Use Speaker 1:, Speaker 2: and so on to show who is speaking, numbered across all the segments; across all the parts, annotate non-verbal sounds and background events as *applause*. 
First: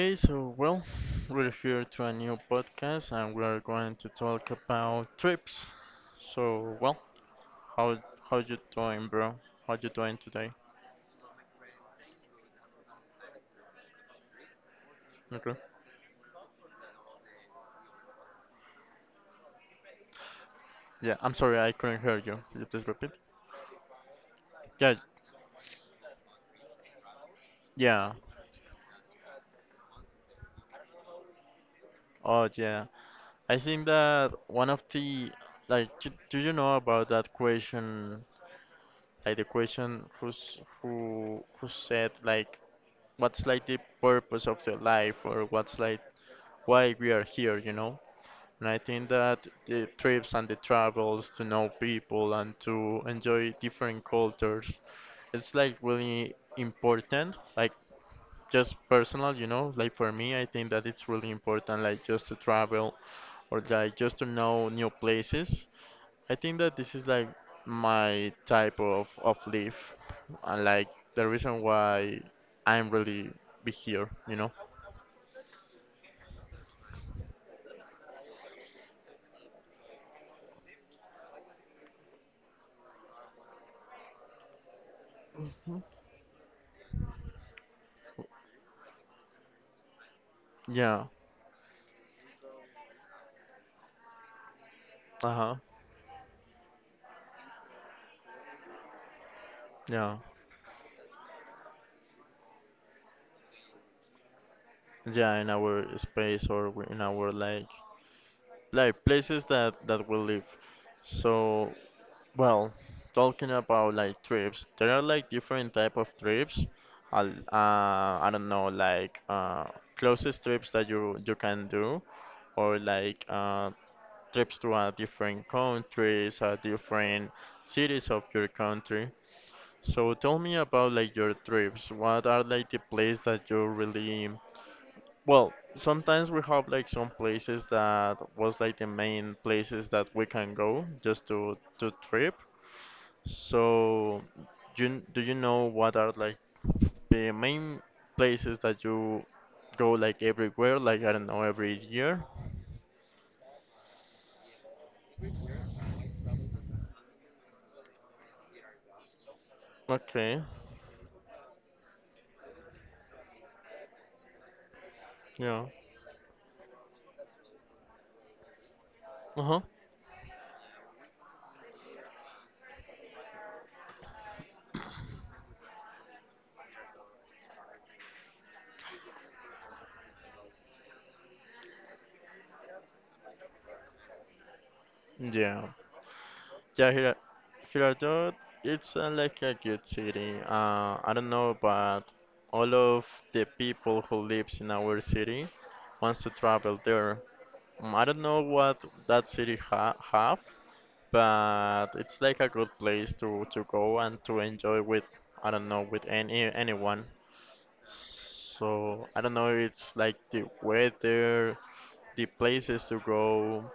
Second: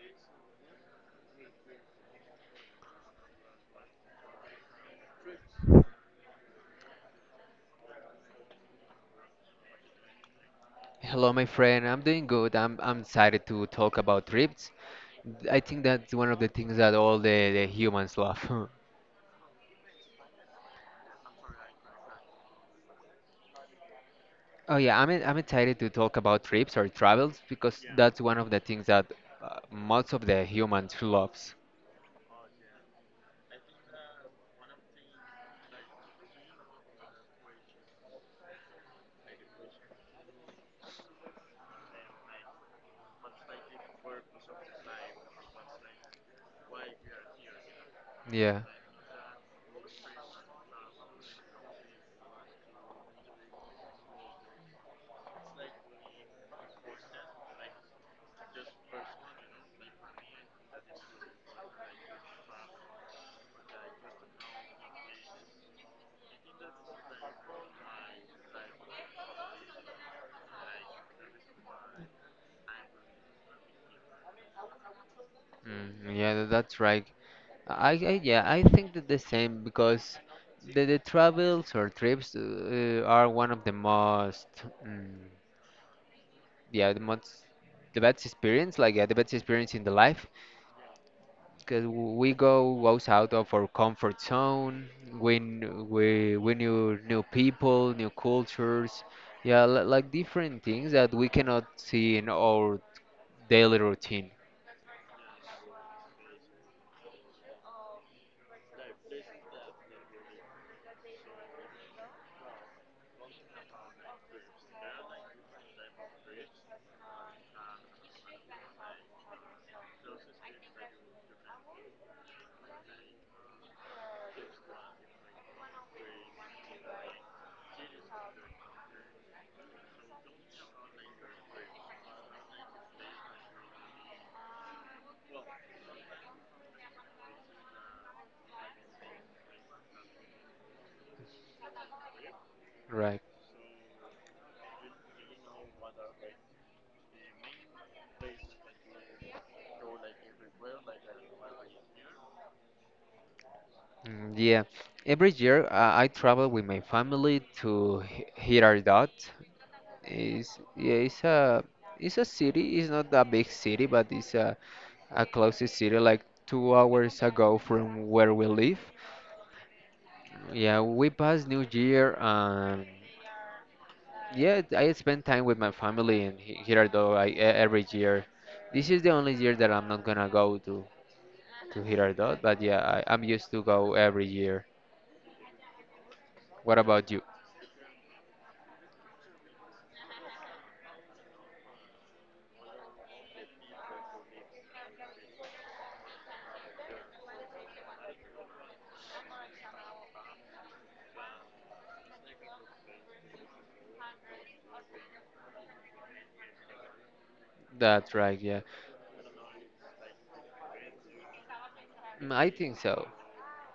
Speaker 1: Jay, we're here to a new podcast and we are going to talk about trips. So, well, how how you doing, bro? How you doing today?
Speaker 2: Hello, my friend. I'm doing good. I'm excited to talk about trips.
Speaker 1: Okay.
Speaker 2: I think that's one of the things that all the humans love. *laughs*
Speaker 1: Yeah, I'm sorry I couldn't hear you. Could you please repeat?
Speaker 2: Oh
Speaker 1: Yeah,
Speaker 2: yeah, I'm excited to talk about trips or travels because
Speaker 1: yeah.
Speaker 2: that's one of the things that most of the humans loves.
Speaker 1: Oh, yeah. I think that one of the do you know about that question, like the question who said, like, what's like the purpose of the life, or what's like why we are here, you know?
Speaker 2: Yeah.
Speaker 1: And I think that the trips and the travels to know people and to enjoy different cultures, it's like really important. Like just personal, you know, like for me, I think that it's really important, like just to travel or like just to know new places. I think that this is like my type of life, and like the reason why I'm really be here, you know.
Speaker 2: Mm, yeah, that's right. I yeah, I think that the same because the travels or trips are one of the most mm, yeah, the best experience, like yeah, the best experience in the life
Speaker 1: Yeah.
Speaker 2: because we go goes out of our comfort zone. We
Speaker 1: Uh-huh.
Speaker 2: kn- we knew new people, new cultures, yeah, like
Speaker 1: Yeah.
Speaker 2: different things that we cannot see in our daily routine,
Speaker 1: Yeah, in our space or in our like places that we live. So, well, Talking about like trips, there are like different type of trips. I don't know, like closest trips that you can do, or like trips to different countries, different cities of your country. So tell me about like your trips. What are like the place that you really, well, sometimes we have like some places that was like the main places that we can go just to trip.
Speaker 2: right?
Speaker 1: So, do you know what are like the main places that you go like everywhere? Like I don't know, every year.
Speaker 2: Yeah, every year I travel with my family to Hiradat.
Speaker 1: Okay.
Speaker 2: Is yeah, it's a city. It's not a big city, but it's a
Speaker 1: Yeah.
Speaker 2: closest city, like 2 hours ago from where we live.
Speaker 1: Uh-huh.
Speaker 2: Yeah, we passed New Year and yeah, I spend time with my family in Girardot every year. This is the only year that I'm not gonna go to Girardot, but yeah, I'm used to go every year.
Speaker 1: Yeah.
Speaker 2: What
Speaker 1: Yeah,
Speaker 2: about
Speaker 1: Hira
Speaker 2: you?
Speaker 1: Girardot, it's like a good city. I don't know, but all of the people who lives in our city wants to travel there. Mm, I don't know what that city ha have, but it's like a good place to go and to enjoy with, I don't know, with anyone.
Speaker 2: That's right, yeah.
Speaker 1: So I don't know, it's like the weather, the
Speaker 2: I think
Speaker 1: places to
Speaker 2: so.
Speaker 1: go,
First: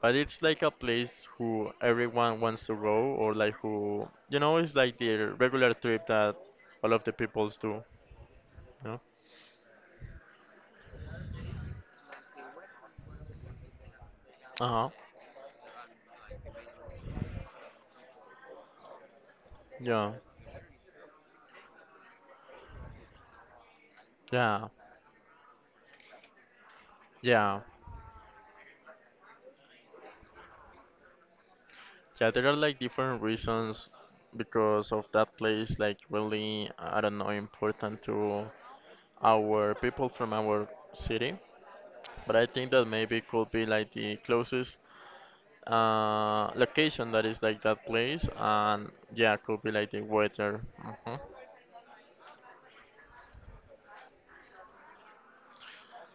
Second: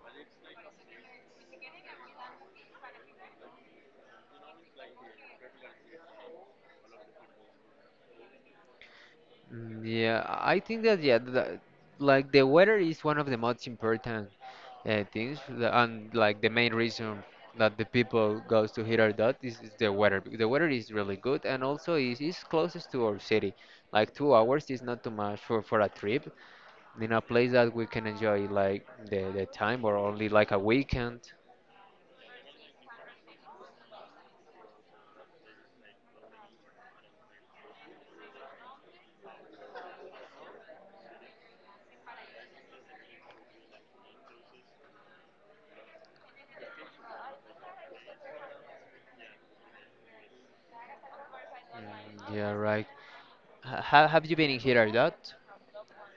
Speaker 1: but it's like a place who everyone wants to go, or like who, you know, it's like the regular trip that all of the peoples do, you know?
Speaker 2: Yeah, I think that yeah, like the weather is one of the most important
Speaker 1: Uh-huh.
Speaker 2: things, and like the main reason that the people goes to Hirardot is the
Speaker 1: Yeah.
Speaker 2: weather. Because The weather is really good, and also is closest to our city. Like two
Speaker 1: Yeah.
Speaker 2: hours is not too much for a trip in a place
Speaker 1: Yeah.
Speaker 2: that we can enjoy like the time or only like a weekend.
Speaker 1: Yeah, there are like different reasons because of that place, like really I don't know important to our people from our city. But I think that maybe could be like the closest location that is like that place, and yeah, could be like the weather. hmm
Speaker 2: Mm, yeah, right. Have you been in Hirardot?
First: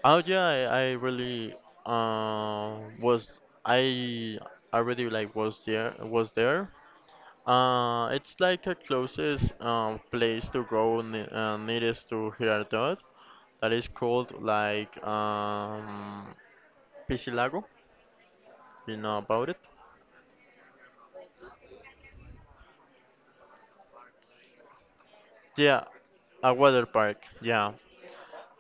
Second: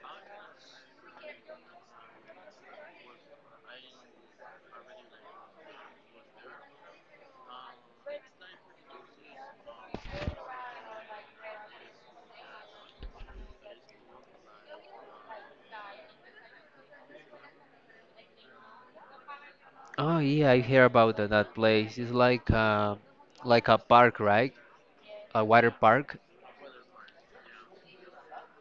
Speaker 1: Oh yeah, I really was I I really like was there. It's like a closest place to go ne nearest to Girardot that is called like Piscilago. You know about it?
Speaker 2: Oh yeah, I hear about that place. It's like a park, right? A water
Speaker 1: Yeah,
Speaker 2: park?
Speaker 1: a water park. Yeah,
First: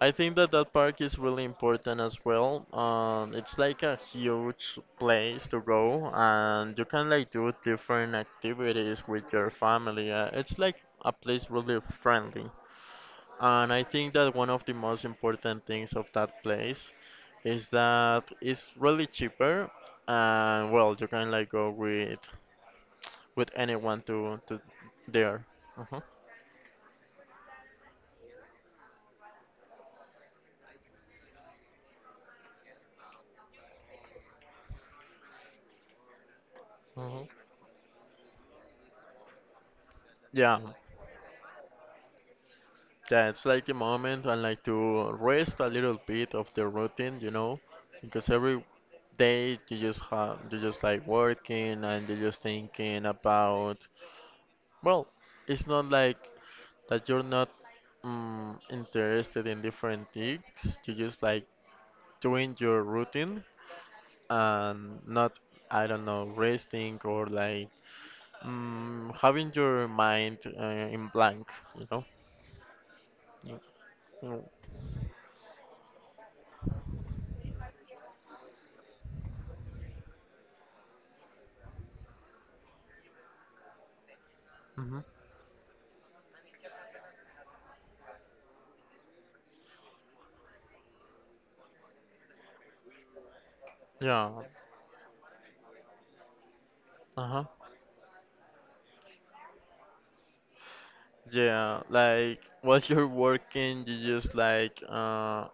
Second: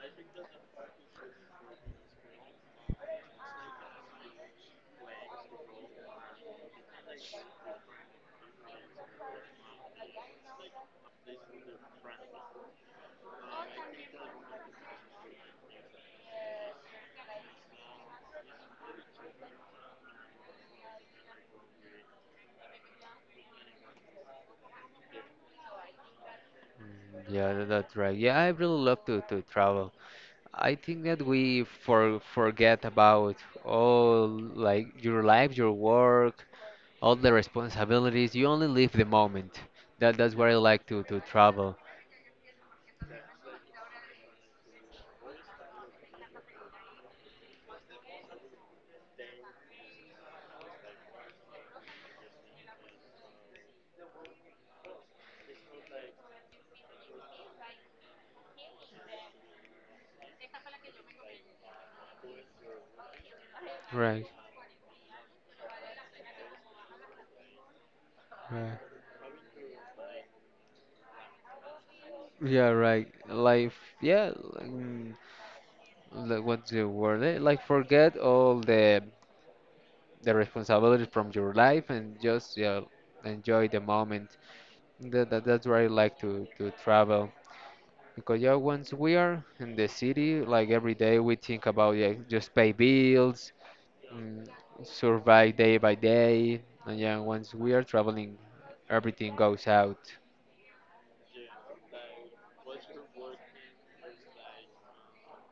Speaker 1: I think that that park is really important as well. It's like a huge place to go, and you can like do different activities with your family. It's like a place really friendly. And I think that one of the most important things of that place is that it's really cheaper, and well, you can like go with anyone to there. Uh huh.
Speaker 2: Yeah, that's right. Yeah, I really love to travel. I think that we forget about all like your life, your work, all
Speaker 1: Hmm.
Speaker 2: the responsibilities. You only live the moment. That's where I
Speaker 1: Yeah,
Speaker 2: like to travel.
Speaker 1: that's like the moment I like to rest a little bit of the routine, you know, because every day you just like working, and you're just thinking about, well, it's not like that you're not interested in different things. You just like doing your routine
Speaker 2: Right,
Speaker 1: and not, I don't know, resting or like
Speaker 2: right.
Speaker 1: having your mind in blank, you know?
Speaker 2: Yeah, right. Life. Yeah. mm, Like what's the word? Eh? Like forget all the responsibilities from your life and just yeah enjoy the moment.
Speaker 1: Mm-hmm.
Speaker 2: That's where I like to travel. Because yeah, once we are in the city, like every day we think about yeah, just pay bills,
Speaker 1: Yeah.
Speaker 2: mm, survive day by day, and yeah,
Speaker 1: Uh-huh.
Speaker 2: once we are traveling, everything goes out.
Speaker 1: Yeah, like while you're working, you just like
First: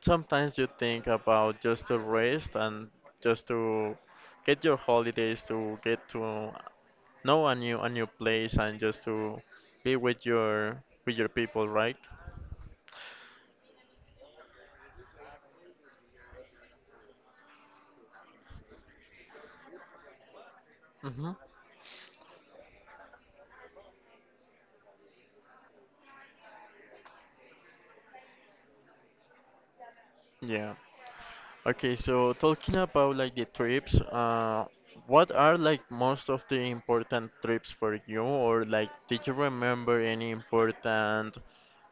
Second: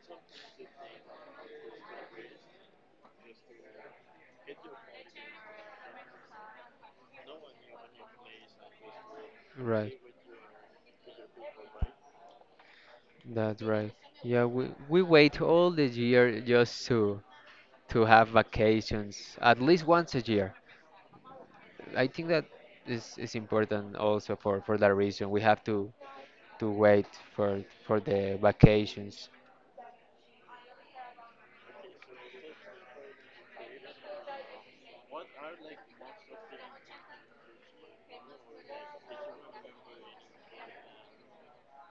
Speaker 1: sometimes you think about just to rest and just to get your holidays to get to, no, a new place and just to be
Speaker 2: Right,
Speaker 1: with your people, right?
Speaker 2: that's right. Yeah, we wait all the year just to have vacations, at least once a year.
Speaker 1: Mm-hmm.
Speaker 2: I think that is important also for that reason. We have to wait for for the vacations.
Speaker 1: Yeah. Okay, so talking about like the trips, what are like most of the important trips for you, or like did you remember any important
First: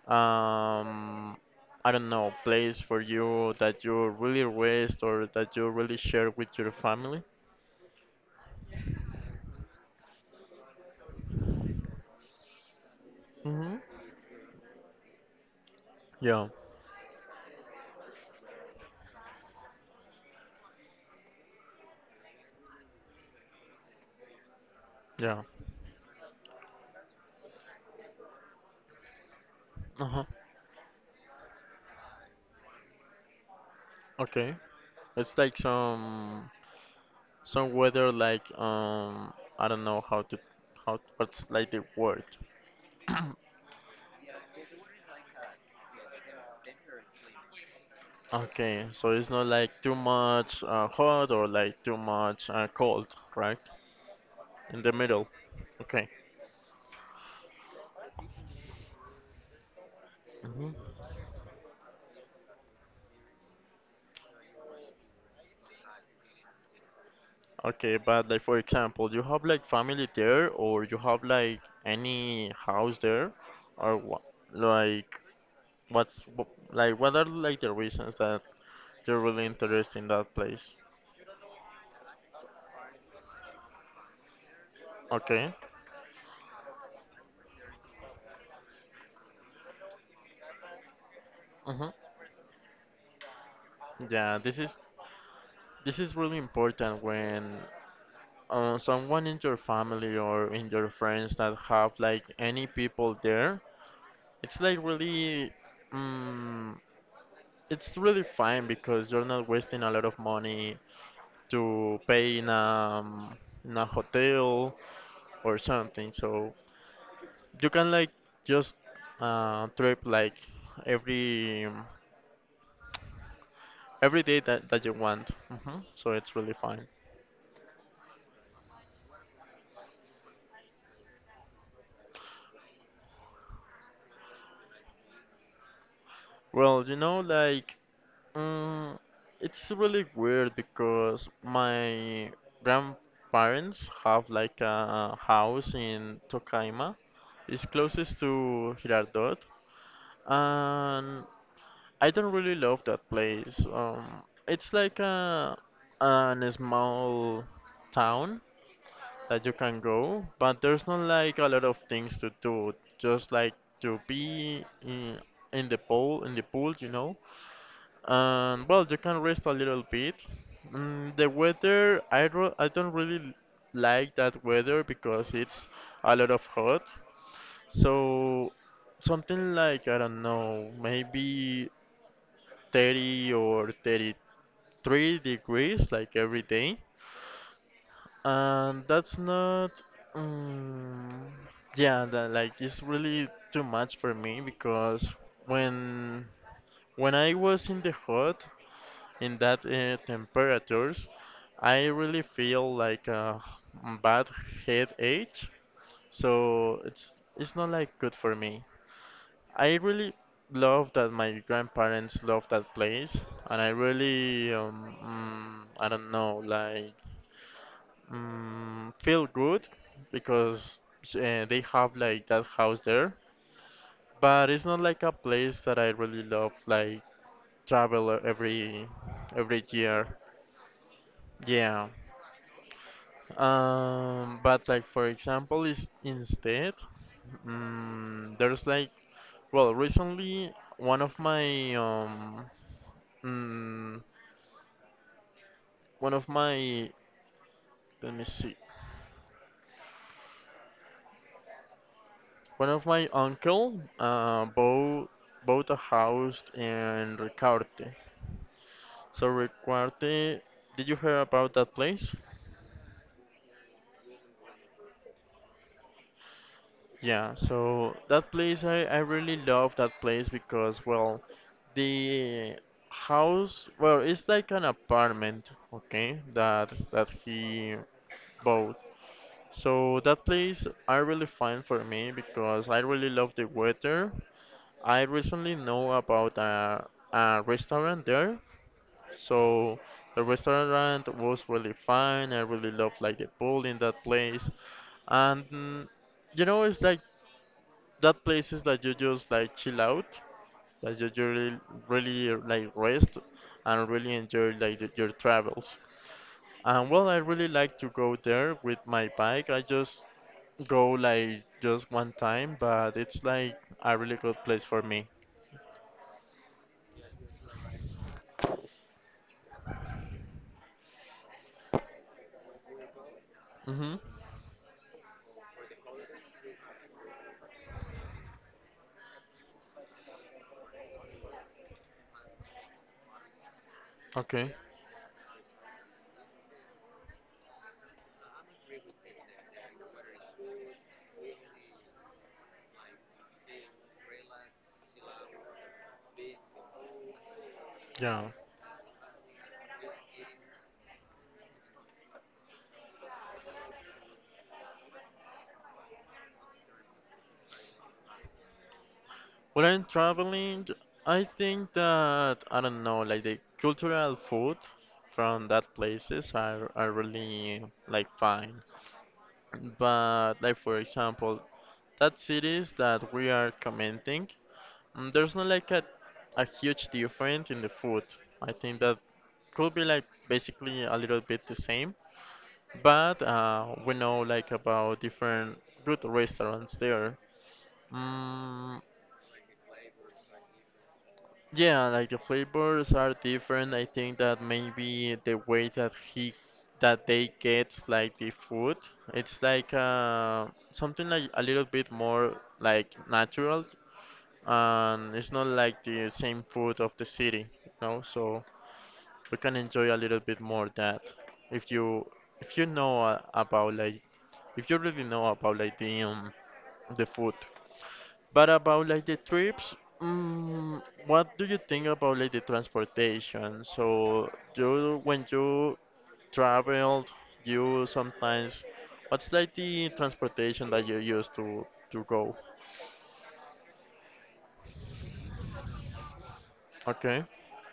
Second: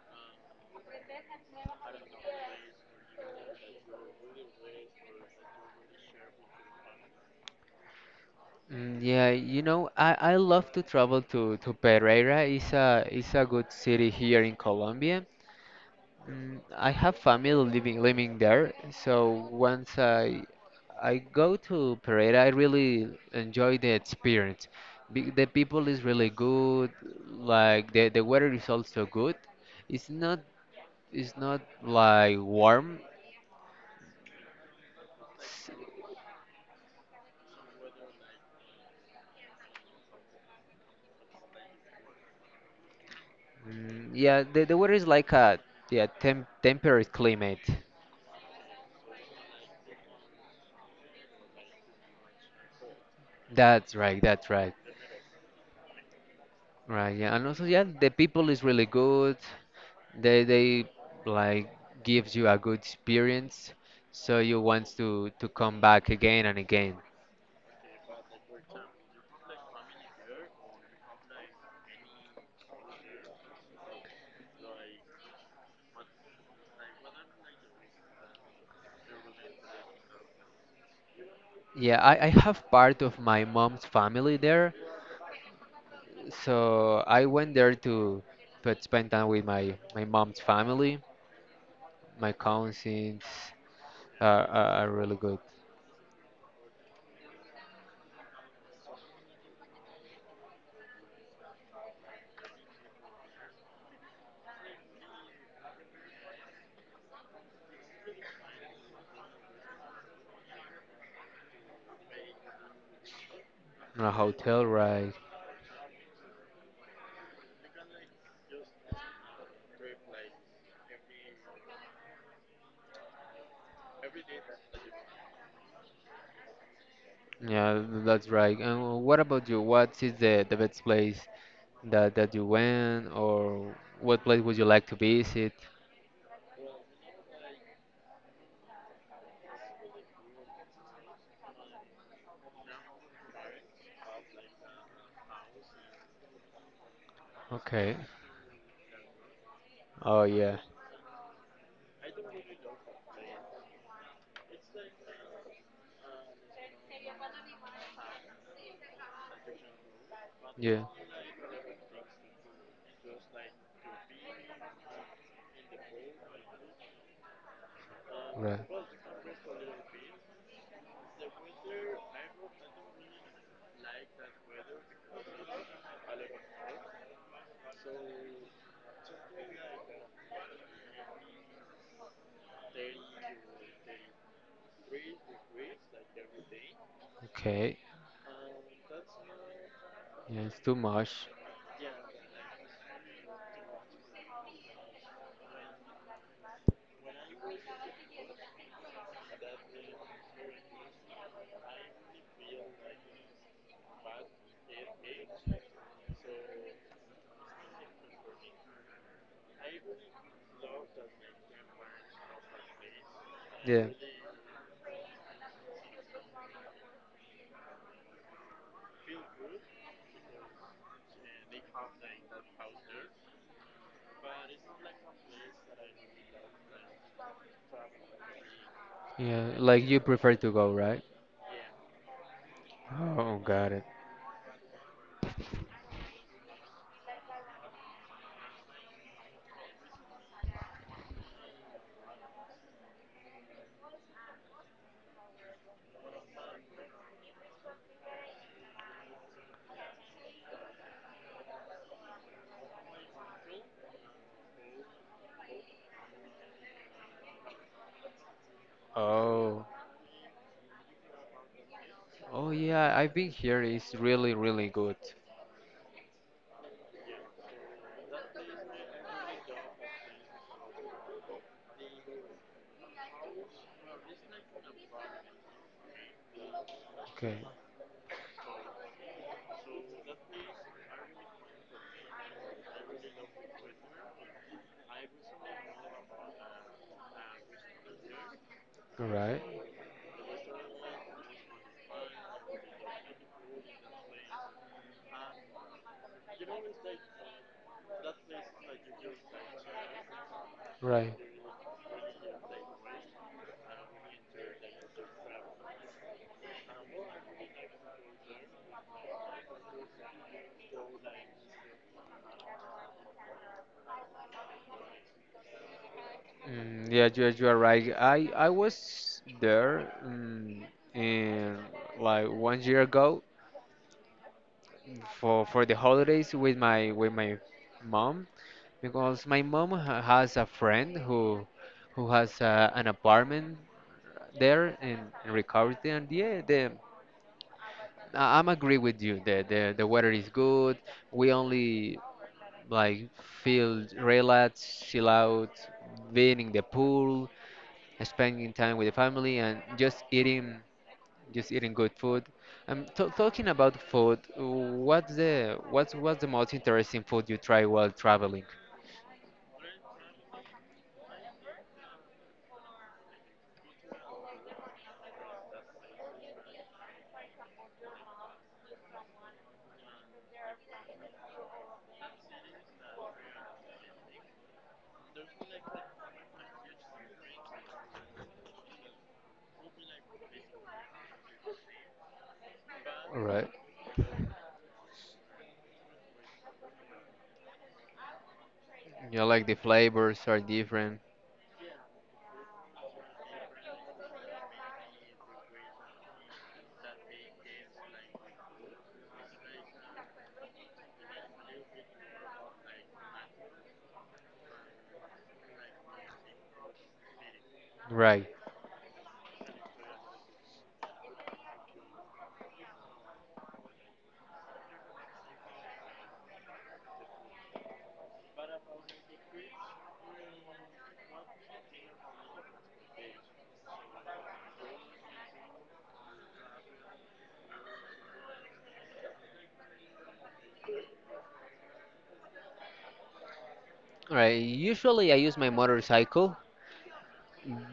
Speaker 1: um I don't know, place for you that you really rest or that you really share with your family?
Speaker 2: Yeah, I love to travel to Pereira. It's a good
Speaker 1: Mm-hmm.
Speaker 2: city here in Colombia.
Speaker 1: Yeah,
Speaker 2: I have family living there, so once I go to Pereira, I really enjoy the experience. Be
Speaker 1: yeah.
Speaker 2: the people is really good, like the weather is also good. It's
Speaker 1: Uh-huh.
Speaker 2: not it's not like warm.
Speaker 1: Okay. It's like
Speaker 2: It's-
Speaker 1: some. Some weather like I don't know how to how what's like the word.
Speaker 2: yeah, the weather is like a yeah, temperate climate.
Speaker 1: Okay, so it's not like too much hot or like too much cold, right?
Speaker 2: That's right, that's right.
Speaker 1: In the middle. Okay.
Speaker 2: Right, yeah, and also yeah, the people is really good. They
Speaker 1: Hmm.
Speaker 2: like gives you a good experience, so you want to come back again and again.
Speaker 1: Okay, but like for example, you have like family there, or you have like any house there, or what? Like like what are like the reasons that you're really interested in that place?
Speaker 2: Yeah, I have part of my mom's family there,
Speaker 1: Okay.
Speaker 2: so I went there to spend time with my mom's family.
Speaker 1: Mm-hmm.
Speaker 2: My cousins
Speaker 1: Yeah,
Speaker 2: are,
Speaker 1: this
Speaker 2: are,
Speaker 1: is
Speaker 2: are really good.
Speaker 1: This is really important when someone in your family or in your friends that have like any people there. It's like really, um, it's really fine because you're not wasting a lot of money to pay in a
Speaker 2: In a hotel,
Speaker 1: hotel
Speaker 2: right?
Speaker 1: or something. So you can like just trip like every every day that you want. So it's really fine.
Speaker 2: Yeah, that's right. And what about you? What is the best place that you went or what place would you like to visit?
Speaker 1: Well, you know, like mm, it's really weird because my grandparents have like a house in Tocaima. It's
Speaker 2: Okay.
Speaker 1: closest to Girardot,
Speaker 2: Oh yeah,
Speaker 1: and I don't really love that place. It's like a an small town that you can go, but
Speaker 2: yeah,
Speaker 1: there's not like a lot of things to do. Just like to be in the pool, in the pool, you know, and
Speaker 2: right.
Speaker 1: well, you can rest a little bit. Mm, the weather, I don't really like that weather because it's a lot of hot. So something like, I don't know, maybe 30 or 33 degrees like every day.
Speaker 2: Okay,
Speaker 1: And that's not,
Speaker 2: yeah, it's too much.
Speaker 1: um, yeah, that, like it's really too much for me because when when I was in the hot, in that temperatures, I really feel like a bad headache, so it's not like good for me. I really love that my grandparents love that place, and I
Speaker 2: Yeah,
Speaker 1: really I don't know like feel good because they have like that house there, but it's not like a place that I really love like travel
Speaker 2: yeah,
Speaker 1: every
Speaker 2: like you
Speaker 1: year.
Speaker 2: prefer to go, right?
Speaker 1: Yeah.
Speaker 2: Oh, got it.
Speaker 1: But like for example, is instead, there's like well, recently one of my mm, one of my let me see, one of my uncle bought a house in Recarte. So
Speaker 2: Oh,
Speaker 1: Recarte, did you hear about that place?
Speaker 2: oh yeah, I've been here. It's really, really good.
Speaker 1: Yeah, so that place, I really love that place because well the house, well it's like an apartment, okay, that
Speaker 2: Okay.
Speaker 1: he bought. So that place I really find for me because I really love the weather. I recently know about a restaurant there.
Speaker 2: Right.
Speaker 1: So the restaurant was really fine. I really love like the pool in that place. And you know, it's like that places that you just like chill out, that you
Speaker 2: Right.
Speaker 1: you really, really like rest and really enjoy like your travels. And well, I really like to go there with my bike. I just go like just one time, but it's like a really good place for me.
Speaker 2: Yeah, you are right. I was there in like one year ago,
Speaker 1: Mm-hmm.
Speaker 2: for the holidays with my mom because my mom has a friend who has an apartment
Speaker 1: Okay.
Speaker 2: there in Ricaurte, and yeah the I'm agree with you, the weather is good. We only like feel relaxed, chill out, being in the pool,
Speaker 1: Yeah.
Speaker 2: spending time with the family, and just eating good food. I'm talking about food. What's the most interesting food you try while traveling?
Speaker 1: When I'm traveling, I think that I don't know, like the cultural food from that places are really like fine. But like for example that cities that we are commenting, there's not like a huge difference in the food. I think that could be like basically a little bit the same, but
Speaker 2: All right.
Speaker 1: we know like about different good restaurants there. mm,
Speaker 2: Yeah, like the flavors are different.
Speaker 1: Yeah, like the flavors are different. I think that maybe the way that they get like the food, it's like something like a little bit more like natural, and it's not like the same food of the city, you know.
Speaker 2: Right.
Speaker 1: So we can enjoy a little bit more that if you, if you know about like if you really know about like the food. But about like the trips, mm, what do you think about like the transportation? So you, when you traveled, you sometimes, what's like the transportation that you use to go?
Speaker 2: Right. Usually I use my motorcycle,
Speaker 1: Okay,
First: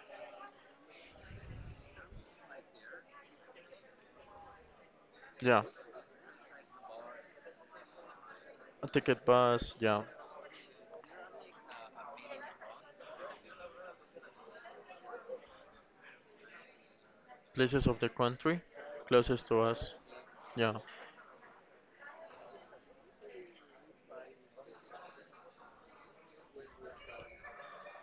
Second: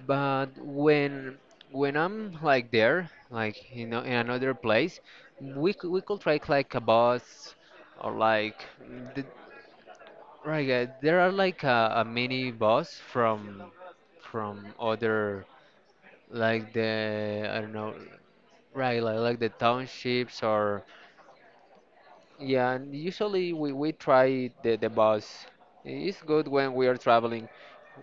Speaker 2: but when I'm like there, like you know, in another place,
Speaker 1: yeah,
Speaker 2: we could try like a bus or like
Speaker 1: a
Speaker 2: the,
Speaker 1: ticket bus, yeah,
Speaker 2: right. There are like a mini bus from other like the I don't
Speaker 1: places
Speaker 2: know,
Speaker 1: of the country
Speaker 2: right? Like
Speaker 1: closest
Speaker 2: the
Speaker 1: to us,
Speaker 2: townships
Speaker 1: yeah,
Speaker 2: or yeah. And usually we try the bus. It's good when we are traveling.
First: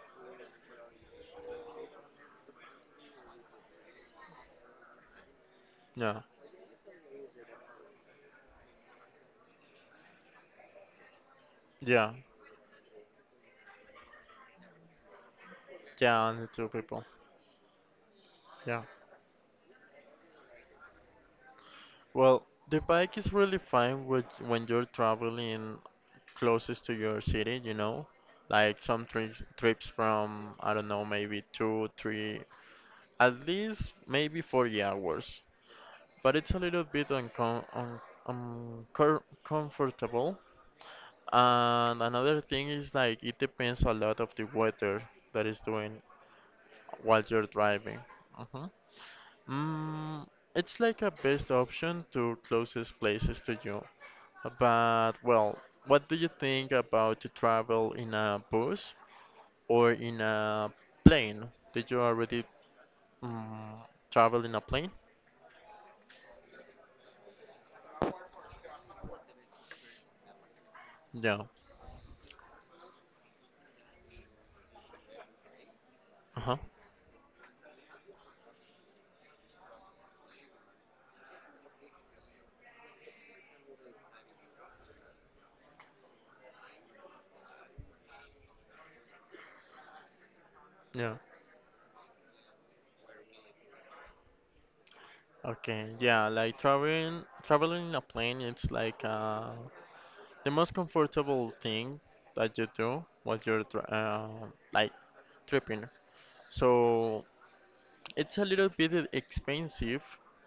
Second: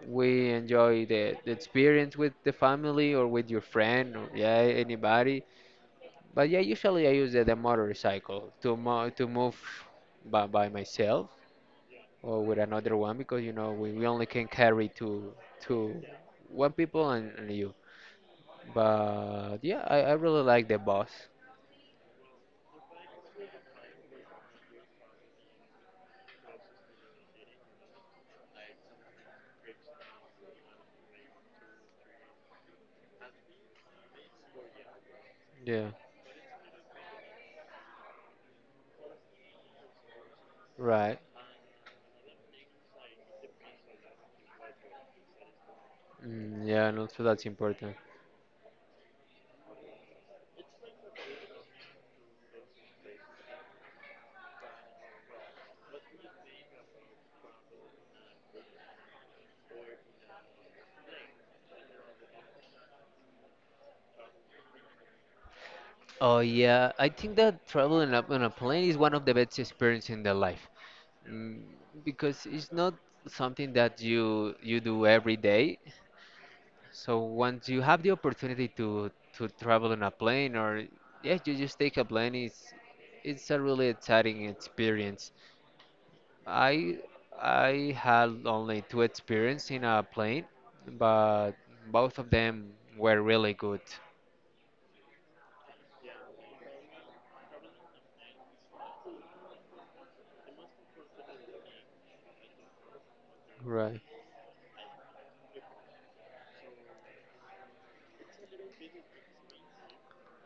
Speaker 2: We enjoy the experience with the family or with your friend or yeah anybody.
Speaker 1: yeah,
Speaker 2: But yeah, usually I use the motorcycle to move by myself
Speaker 1: yeah,
Speaker 2: or with another one because you know we only can carry two
Speaker 1: yeah, and the two
Speaker 2: one
Speaker 1: people,
Speaker 2: people and you.
Speaker 1: yeah.
Speaker 2: But yeah, I really like the bus.
Speaker 1: Well, the bike is really fine with when you're traveling closest to your city, you know? Like some trips from I don't know, maybe two, three, at least maybe 40 hours.
Speaker 2: Yeah,
Speaker 1: But it's a little bit uncomfortable.
Speaker 2: right.
Speaker 1: And another thing is like it depends a lot of the weather that is doing
Speaker 2: Yeah, and
Speaker 1: while
Speaker 2: also that's
Speaker 1: you're
Speaker 2: important.
Speaker 1: driving. Mhm. Mm, it's like a best option to closest places to you. But well, what do you think about to travel in a bus or in a plane. Did you already um, travel in a plane?
Speaker 2: Oh yeah, I think that traveling up on a plane is one of the best experiences in the life,
Speaker 1: Yeah.
Speaker 2: mm, because it's not something that you do every day.
Speaker 1: Uh-huh.
Speaker 2: So once you have the opportunity to travel on a plane, or yeah, you just take a plane, it's a really exciting experience. I I had only two experiences in a plane,
Speaker 1: Yeah.
Speaker 2: but both of them were really good.
Speaker 1: Okay. Yeah, like traveling in a plane, it's like the most comfortable thing that you do while you're tra
Speaker 2: Right.
Speaker 1: like tripping. So it's a little bit expensive,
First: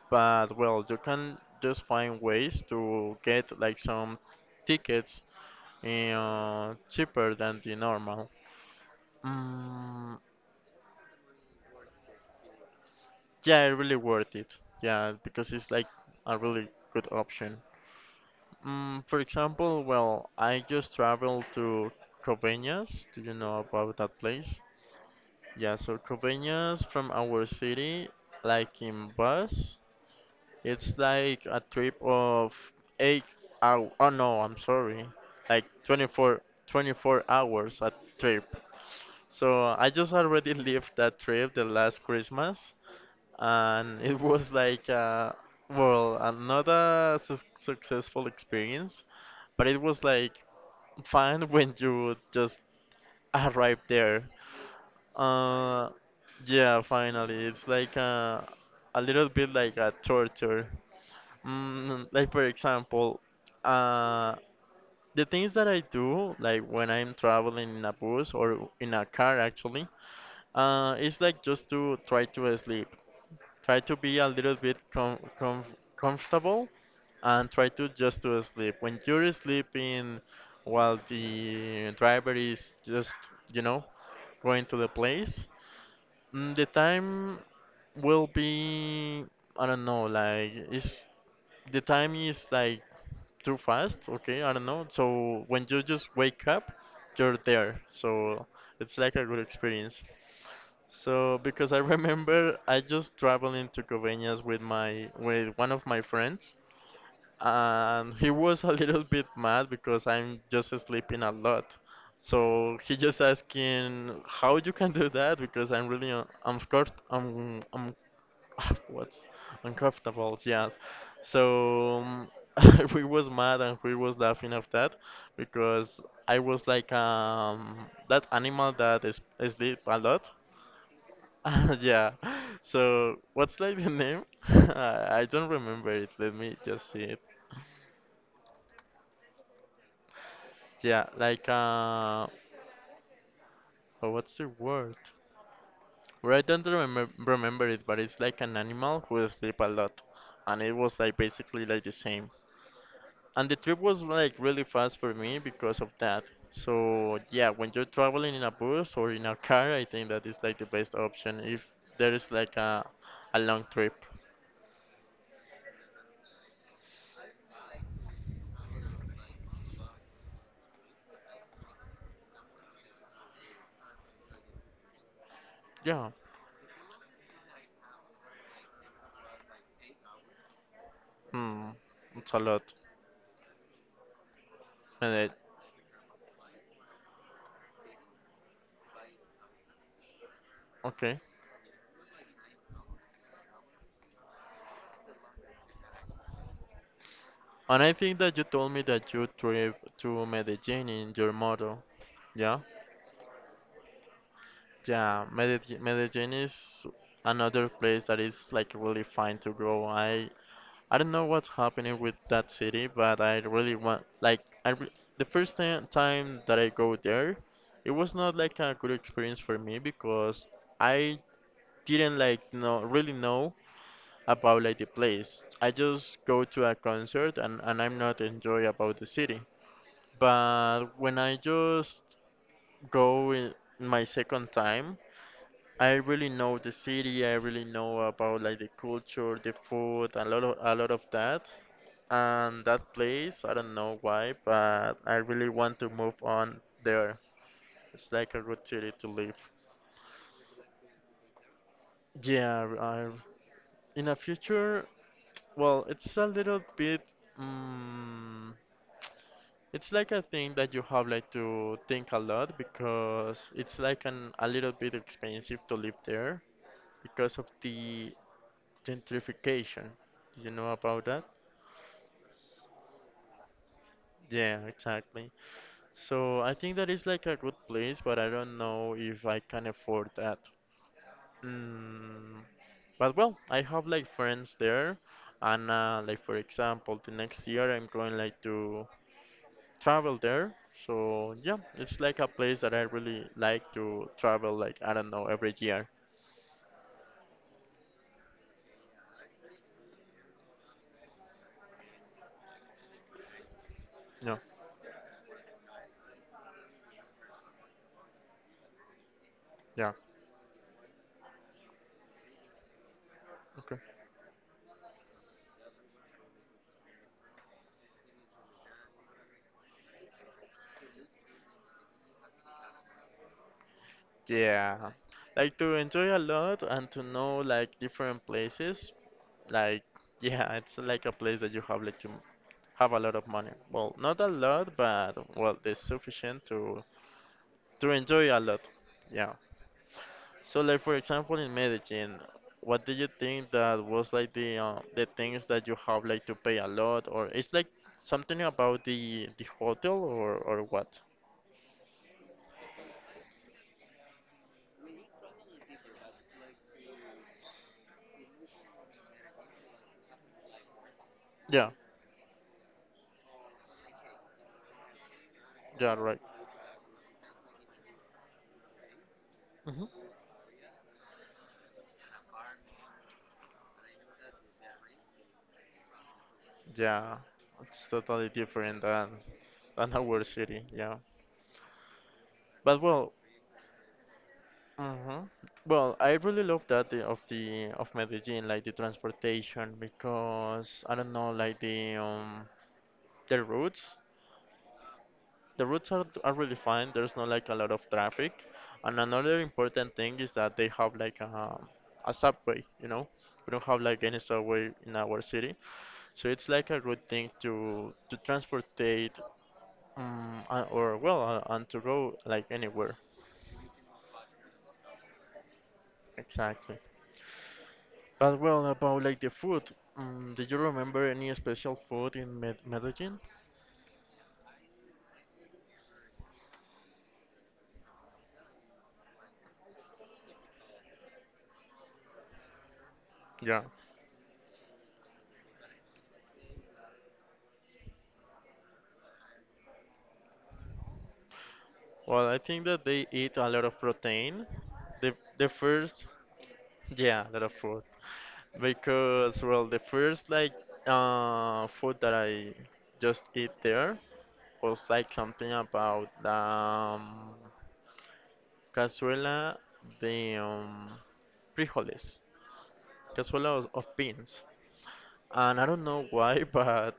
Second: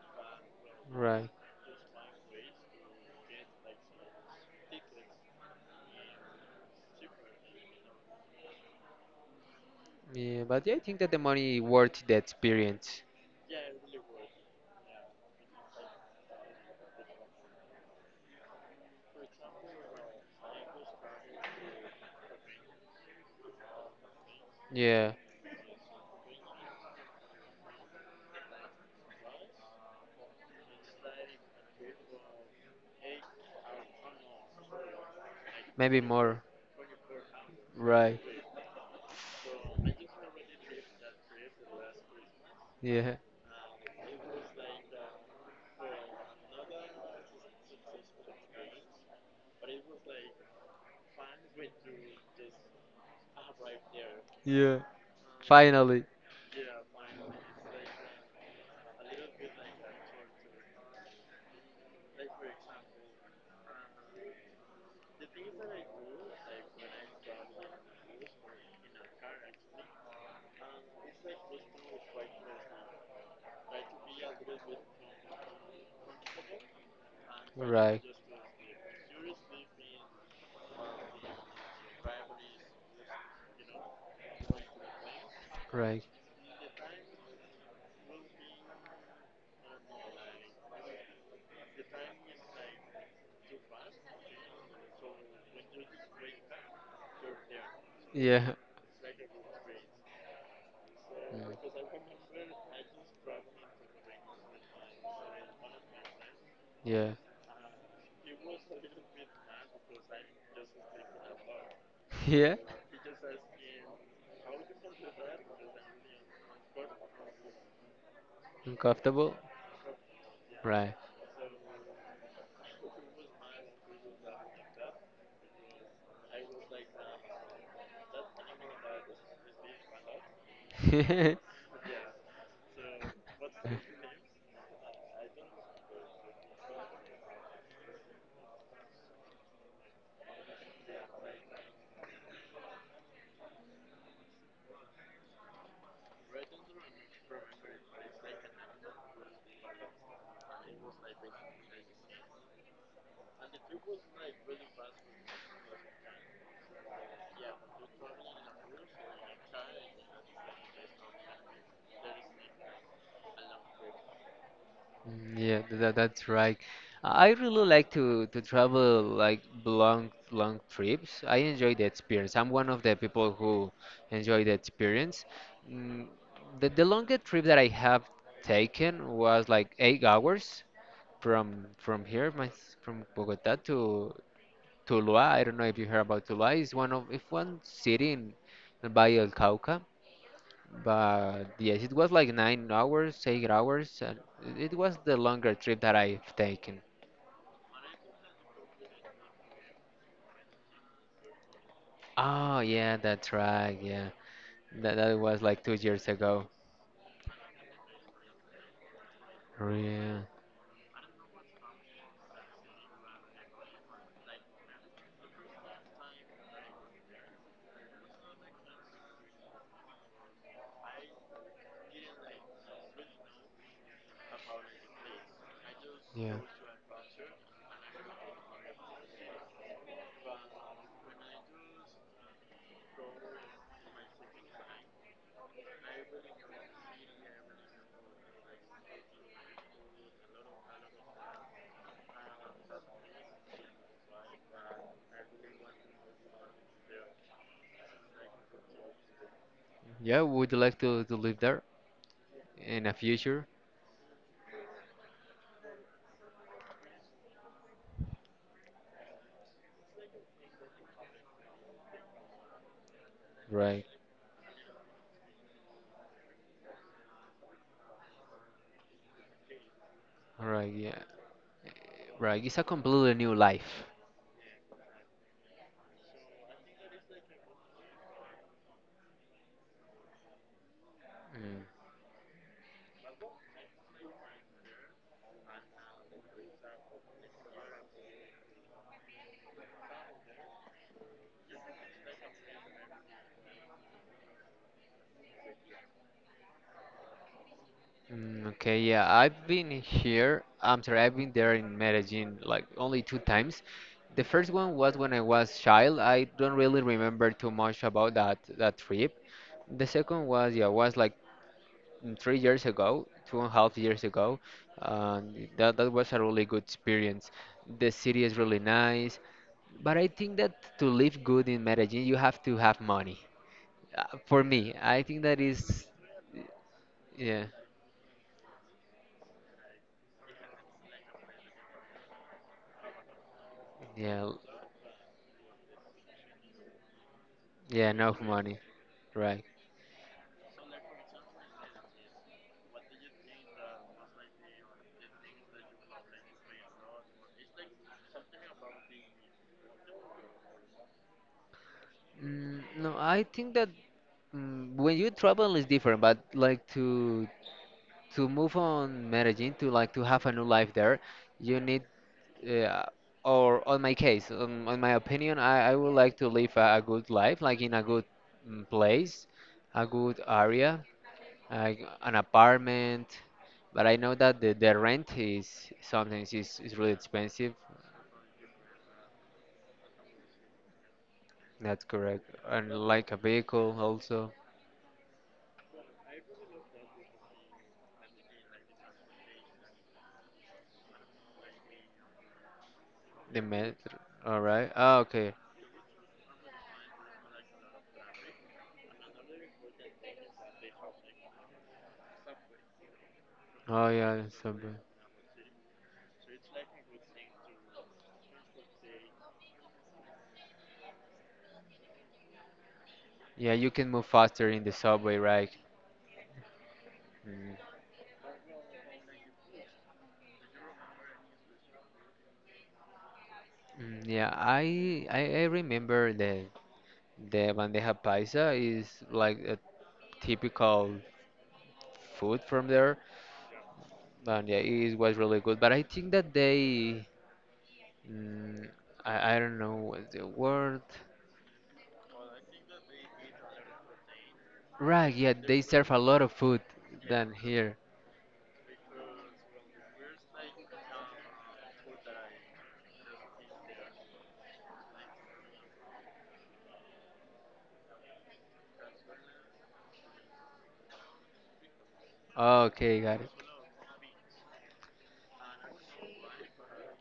Speaker 1: but well, you
Speaker 2: Right.
Speaker 1: can just find ways to get like some tickets cheaper than the normal. Mm,
Speaker 2: Yeah, but yeah, I think that the money worth the experience.
Speaker 1: Yeah, really worth it. Yeah, because it's like a really good option. For example, well, I just traveled to Coveñas. Do you know about that place?
Speaker 2: Yeah,
Speaker 1: Yeah, so Coveñas from our city, like in bus, it's like a trip of 8 hours. Oh no, I'm sorry, like
Speaker 2: maybe more.
Speaker 1: 24, 24 hours a
Speaker 2: Right.
Speaker 1: trip. So I just already *laughs* lived that trip the last Christmas.
Speaker 2: Yeah.
Speaker 1: And it was like well, not a su successful experience, but it was like fine when you just arrive there.
Speaker 2: Yeah.
Speaker 1: uh
Speaker 2: Finally.
Speaker 1: yeah finally it's like a little bit like a torture. Like for example, uh the things that I do like when I'm traveling in a bus or in a car actually, it's like just to try to sleep, try to be a little bit comfortable and try to
Speaker 2: Right.
Speaker 1: just to sleep. When you're sleeping while the driver is just, you know, going to the place,
Speaker 2: Right.
Speaker 1: the time will be, I don't know, like, it's, the time is like too fast, okay, I don't know. So when you just wake up, you're there. So
Speaker 2: Yeah.
Speaker 1: it's like a good experience. So
Speaker 2: Mm.
Speaker 1: because I *laughs* remember I just traveling to Convenias with my with one of my friends,
Speaker 2: Yeah.
Speaker 1: and he was a little bit mad because I'm just sleeping a lot.
Speaker 2: *laughs* Yeah.
Speaker 1: So he just asking how you can do that because I'm really I'm scared, I'm *sighs* *laughs* what's
Speaker 2: Uncomfortable.
Speaker 1: uncomfortable, yes.
Speaker 2: Right.
Speaker 1: So *laughs* we was mad and we was laughing of that because I was like that animal that is sleep a lot.
Speaker 2: *laughs*
Speaker 1: *laughs* Yeah. So what's like the name? *laughs* I don't remember it. Let me just see it. Yeah, like oh, what's the word? Well, I don't remember it, but it's like an animal who sleep a lot, and it was like basically like the same. And the trip was like really fast for me because of that. So yeah, when you're traveling in a bus or in a car, I think that is like the best option if there is like a long trip.
Speaker 2: Mm, yeah, that's right. I really like to travel like long long trips. I enjoy the experience. I'm one of the people who enjoy the experience. Mm,
Speaker 1: Yeah,
Speaker 2: the longest trip that I have taken was like 8 hours from
Speaker 1: hmm,
Speaker 2: from here,
Speaker 1: it's a lot.
Speaker 2: from Bogota to Tuluá.
Speaker 1: And
Speaker 2: I don't know if you heard about Tuluá. It's one of if one city by El Cauca.
Speaker 1: okay.
Speaker 2: But yes, it was like 9 hours, 8 hours, and it was the longer trip that I've taken.
Speaker 1: And I think that you told me that you trip to Medellin in your motto. Yeah?
Speaker 2: Oh yeah, that's right. Yeah, that
Speaker 1: Yeah,
Speaker 2: was like two
Speaker 1: Medellin,
Speaker 2: years
Speaker 1: Medellin
Speaker 2: ago.
Speaker 1: is another place that is like really fine to go.
Speaker 2: Yeah,
Speaker 1: I don't know what's happening with that city, but I really want like I re the first time that I go there, it was not like a good experience for me because I didn't like know really know about like the place. I just
Speaker 2: yeah,
Speaker 1: go to a concert and I'm not enjoy about the city. But when I just go in my second time, I really know the city, I really know about like the culture, the food, a lot of that. And that place, I don't know why, but I really want to move on there. It's like a good city to live.
Speaker 2: yeah. Would you like to live there
Speaker 1: Yeah,
Speaker 2: in the future?
Speaker 1: in the future, well, it's a little bit. mm It's like a thing that you have like to think a lot because it's
Speaker 2: Right,
Speaker 1: like an a little bit expensive to live there because of the gentrification. You know
Speaker 2: right. Yeah,
Speaker 1: about that?
Speaker 2: right. It's a completely new life.
Speaker 1: Yeah, exactly. So I think that is like a good place, but I don't know if I can afford that.
Speaker 2: Mm.
Speaker 1: Mm, but well, I have like friends there, and like for example, the next year I'm going like to travel there. So yeah, it's like a place that I really like to travel. Like I don't know, every year.
Speaker 2: Mm, okay, yeah, I've been here. I'm sorry, I've been there in Medellin like only two times. The
Speaker 1: Yeah,
Speaker 2: first one was when I was child. I don't really remember too much about that trip. The
Speaker 1: yeah,
Speaker 2: second was yeah, was like 3 years ago, two and a half
Speaker 1: okay,
Speaker 2: years ago. And that was a really good experience. The city is really nice, but I think that to live good in Medellin, you have to have money. For me,
Speaker 1: yeah.
Speaker 2: I think that
Speaker 1: Like to
Speaker 2: is,
Speaker 1: enjoy a lot and to know
Speaker 2: yeah,
Speaker 1: like different places. Like *laughs* yeah, it's like a place that you have like to have a lot of money. Well, not a
Speaker 2: yeah,
Speaker 1: lot, but well, it's sufficient to
Speaker 2: yeah, enough
Speaker 1: enjoy a
Speaker 2: money.
Speaker 1: lot. Yeah.
Speaker 2: Right.
Speaker 1: So, like for example, in Medellin, what do you think that was like the things that you have like to pay a lot, or it's like something about the hotel or what?
Speaker 2: Mm, no, I think that when you travel is different, but like to move on Medellin to like to have a new life there, you
Speaker 1: Yeah,
Speaker 2: need uh, or on my case, on my opinion, I would
Speaker 1: yeah,
Speaker 2: like
Speaker 1: right.
Speaker 2: to live a good life, like in a good place, a
Speaker 1: Hmm.
Speaker 2: good area, like an apartment. But I know that the rent is sometimes is really
Speaker 1: Yeah,
Speaker 2: expensive.
Speaker 1: it's totally different than our city. Yeah,
Speaker 2: That's correct. And
Speaker 1: but
Speaker 2: like
Speaker 1: well,
Speaker 2: a vehicle also,
Speaker 1: hmm, well, I really love that the of Medellin, like the transportation, because I don't know, like
Speaker 2: the
Speaker 1: the routes.
Speaker 2: metro. All right. Ah, okay.
Speaker 1: The routes are really fine. There's not like a lot of traffic. And another important thing is that they have like a subway, you know. We don't have
Speaker 2: Oh
Speaker 1: like
Speaker 2: yeah,
Speaker 1: any
Speaker 2: the subway.
Speaker 1: subway in our city, so it's like a good thing to transportate or well, and to go like anywhere.
Speaker 2: Yeah, you can move faster in the subway, right?
Speaker 1: Exactly.
Speaker 2: Mm.
Speaker 1: But well, about like the food, did you remember any special food in Medellin?
Speaker 2: Mm, yeah, I remember that the bandeja paisa is like a typical food from there,
Speaker 1: Yeah.
Speaker 2: and yeah, it was really good. But I think that they, mm, I don't know what's the word.
Speaker 1: Well, I think that they eat a lot of protein.
Speaker 2: Right,
Speaker 1: The
Speaker 2: yeah, they serve a
Speaker 1: first,
Speaker 2: lot of food
Speaker 1: yeah, a
Speaker 2: than
Speaker 1: lot of
Speaker 2: here.
Speaker 1: food. Because well, the first like food that I just eat there was like something about cazuela de frijoles,
Speaker 2: Okay, got it.
Speaker 1: cazuela of beans. And I don't know why *laughs* but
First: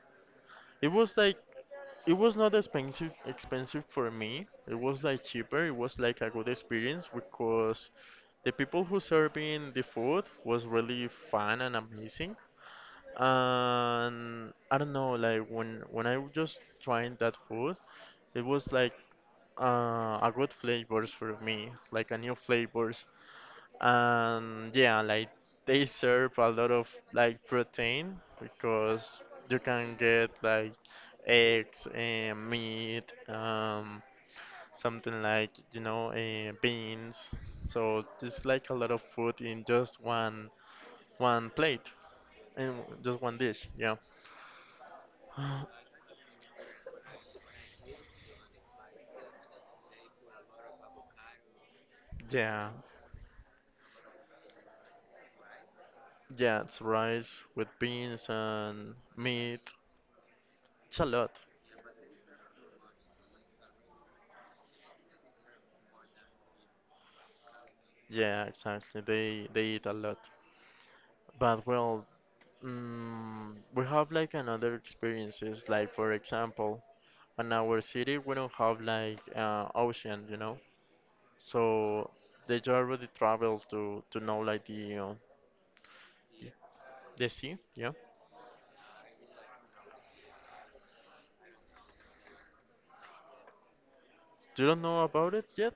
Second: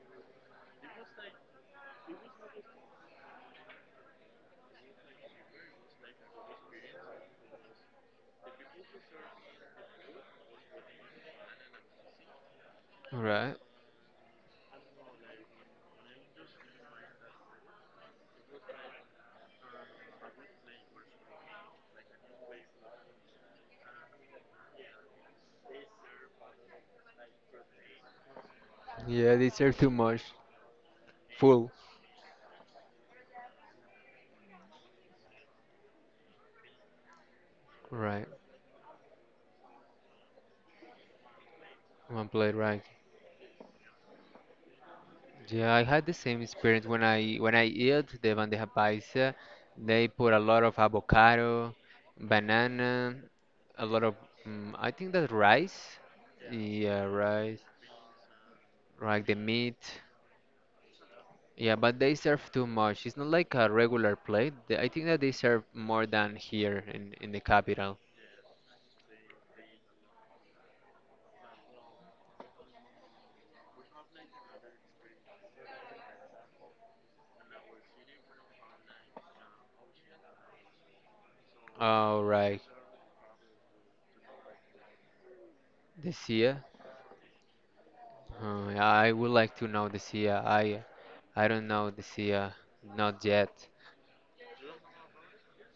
Speaker 1: it was like it was not expensive for me, it was like cheaper. It was like a good experience because the people who serving the food was really fun and amazing.
Speaker 2: Right.
Speaker 1: And I don't know, like when I was just trying that food, it was like a good flavors for me, like a new flavors, and yeah, like they serve a lot of like protein because
Speaker 2: Yeah, they
Speaker 1: you
Speaker 2: serve too
Speaker 1: can
Speaker 2: much.
Speaker 1: get like
Speaker 2: Full.
Speaker 1: eggs and meat, something like, you know, beans. So
Speaker 2: Right.
Speaker 1: it's like a lot of food in just one one plate
Speaker 2: One plate,
Speaker 1: in
Speaker 2: right.
Speaker 1: just one dish. Yeah.
Speaker 2: Yeah,
Speaker 1: *sighs*
Speaker 2: I had the same experience when I eat the bandeja paisa. They put a lot of avocado,
Speaker 1: *gasps* Yeah.
Speaker 2: banana, a lot of I think that rice.
Speaker 1: Yeah, it's
Speaker 2: Yeah,
Speaker 1: rice
Speaker 2: rice,
Speaker 1: with beans and
Speaker 2: like the
Speaker 1: meat.
Speaker 2: meat.
Speaker 1: It's a lot.
Speaker 2: Yeah, but they serve too much. It's not like a regular plate. I think that they serve more than here in the capital.
Speaker 1: Yeah, exactly. They eat a lot. But well, we have like another experiences. Like for example, in our city we don't have like ocean, you know. So
Speaker 2: All
Speaker 1: they
Speaker 2: right,
Speaker 1: already travel to know like
Speaker 2: the
Speaker 1: the
Speaker 2: Sia.
Speaker 1: the sea. Yeah.
Speaker 2: I would like to know the Sia. I don't know the Sia, not yet.
Speaker 1: You don't know about it yet?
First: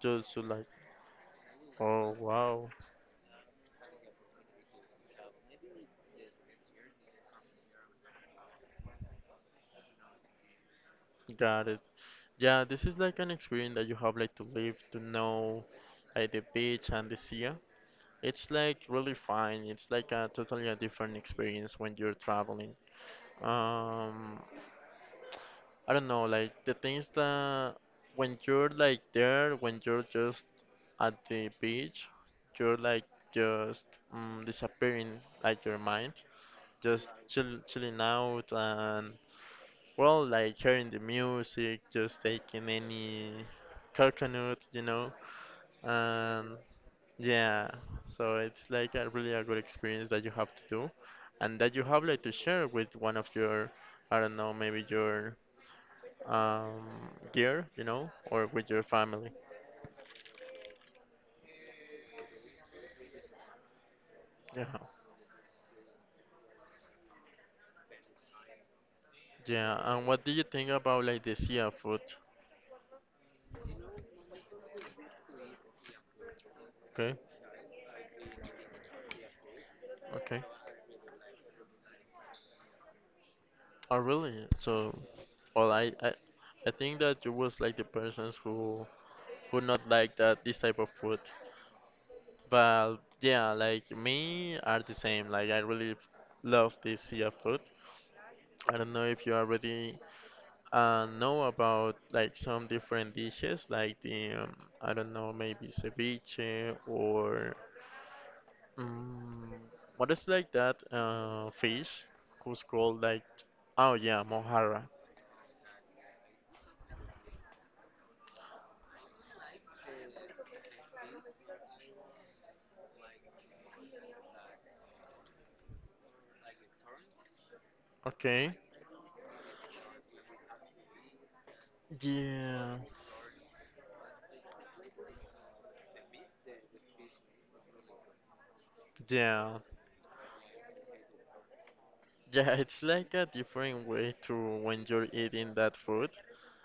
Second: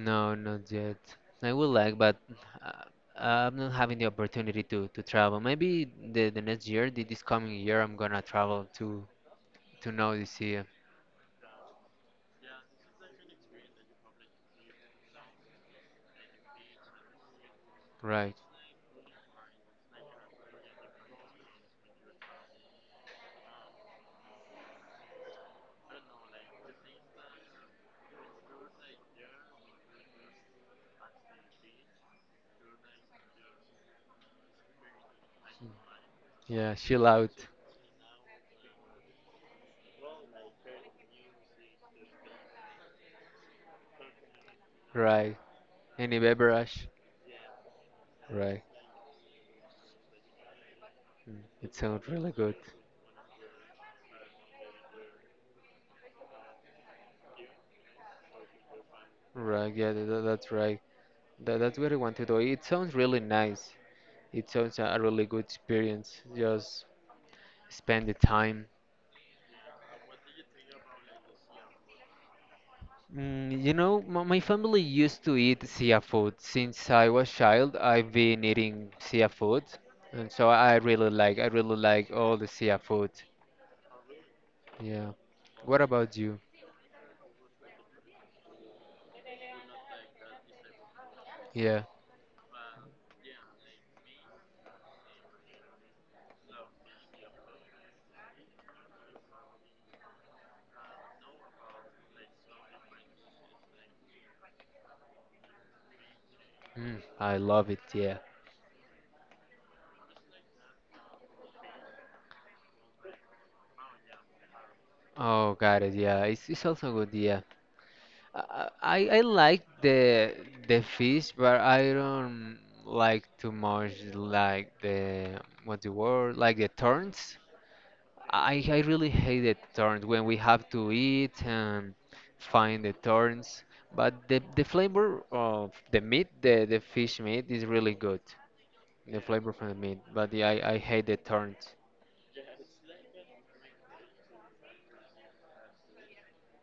Speaker 1: Just to, like,
Speaker 2: not yet. I would like,
Speaker 1: oh
Speaker 2: but
Speaker 1: wow,
Speaker 2: uh, I'm not having the opportunity to travel. Maybe the next year, this coming year, I'm gonna travel to know this year.
Speaker 1: got it. Yeah, this is like an experience that you have like to live to know like the beach and the sea.
Speaker 2: Right.
Speaker 1: It's like really fine. It's like a totally a different experience when you're traveling. Um, I don't know, like the things that when you're like there, when you're just at the beach, you're like just disappearing like your mind,
Speaker 2: Yeah, chill
Speaker 1: just
Speaker 2: out.
Speaker 1: chill, chilling out, and well, like hearing the music, just taking any coconut, you know,
Speaker 2: Right. Any
Speaker 1: and
Speaker 2: beverage.
Speaker 1: yeah, so
Speaker 2: Right.
Speaker 1: it's like a really a good experience that you have to do, and that
Speaker 2: It
Speaker 1: you have
Speaker 2: sounds
Speaker 1: like to
Speaker 2: really good.
Speaker 1: share with one of your, I don't know, maybe your gear, you know, or with your family.
Speaker 2: Right. Yeah, that's right. That's what I want to do. It sounds really nice. It
Speaker 1: Yeah,
Speaker 2: sounds a really good experience. Just spend the time.
Speaker 1: yeah. And what do you think about like the sea food?
Speaker 2: My family used to eat seafood. Since I
Speaker 1: Okay,
Speaker 2: was child, I've been eating seafood, and
Speaker 1: okay.
Speaker 2: so I really like all the seafood.
Speaker 1: Oh, really? So,
Speaker 2: Yeah.
Speaker 1: well,
Speaker 2: What about you?
Speaker 1: I think that you was like the persons who not like that this type of food.
Speaker 2: Yeah.
Speaker 1: But yeah, like me are the same. Like I really love this sea of food. I don't know if you already know about like some different dishes, like the I don't know, maybe ceviche
Speaker 2: Mm, I
Speaker 1: or
Speaker 2: love it. Yeah.
Speaker 1: um, what is like that fish who's called like oh yeah mojarra.
Speaker 2: Oh, got it. Yeah, it's also good. Yeah. I I like the fish, but I don't like too much like the what's the word? Like the turns.
Speaker 1: Okay.
Speaker 2: I really hate the turns when we have to eat and
Speaker 1: Yeah.
Speaker 2: find the turns. But the flavor of the meat, the fish meat, is really good. The flavor
Speaker 1: Yeah. *laughs*
Speaker 2: from the meat. But yeah, I hate the turns.
Speaker 1: Yeah, it's like a different way to when you're eating that food.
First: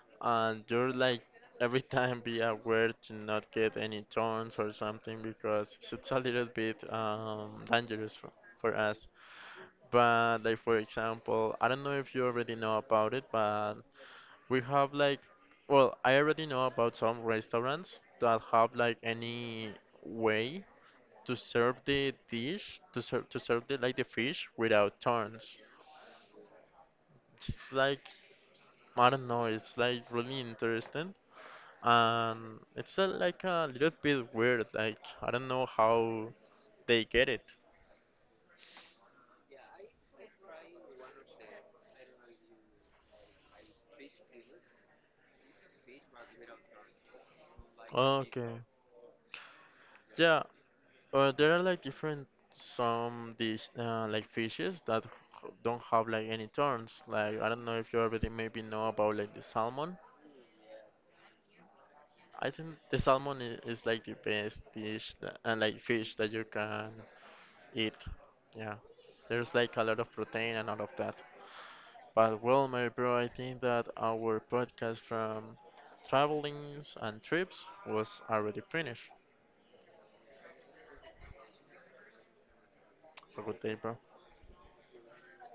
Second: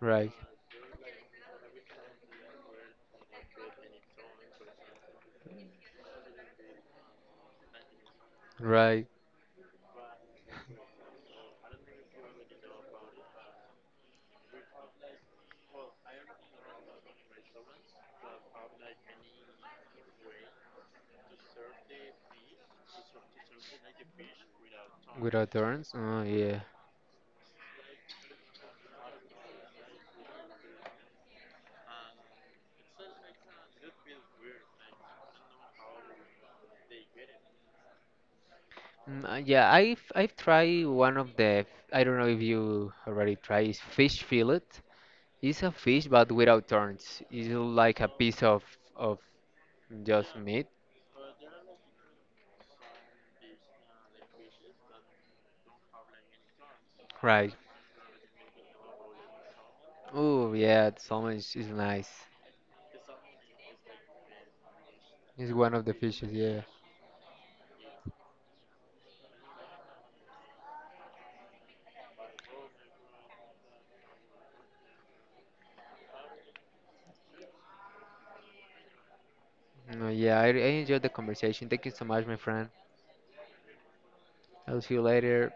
Speaker 2: Right,
Speaker 1: And you're like every time be aware to not get any thorns or something because it's a little bit dangerous for
Speaker 2: right.
Speaker 1: us. But like for example, I don't know if you already know about it, but we have like, well, I already know about some restaurants that have like any way to serve the dish, to serve the like the fish without
Speaker 2: Without
Speaker 1: thorns.
Speaker 2: turns? Oh, yeah.
Speaker 1: It's like I don't know, it's like really interesting, and it's like a little bit weird. Like I don't know how they get it.
Speaker 2: Yeah, I've tried one of the, I don't know if you already tried, is fish fillet. It's a fish, but without turns. It's like a piece
Speaker 1: Okay.
Speaker 2: of just
Speaker 1: Yeah,
Speaker 2: meat,
Speaker 1: there are like different some dish like fishes that don't have like any turns. Like I
Speaker 2: right?
Speaker 1: don't know if you already maybe know about like the salmon.
Speaker 2: Oh yeah, salmon is nice.
Speaker 1: I think the salmon is like the best dish that,
Speaker 2: It's
Speaker 1: and
Speaker 2: one
Speaker 1: like
Speaker 2: of the
Speaker 1: fish
Speaker 2: fishes,
Speaker 1: that you
Speaker 2: yeah.
Speaker 1: can eat. Yeah, there's like a lot of protein and all of that. But well, my bro, I think that our podcast from travelings and trips was already finished.
Speaker 2: No, yeah, I enjoyed the conversation. Thank you so much, my friend.
Speaker 1: Have a good day, bro.
Speaker 2: I'll see you later.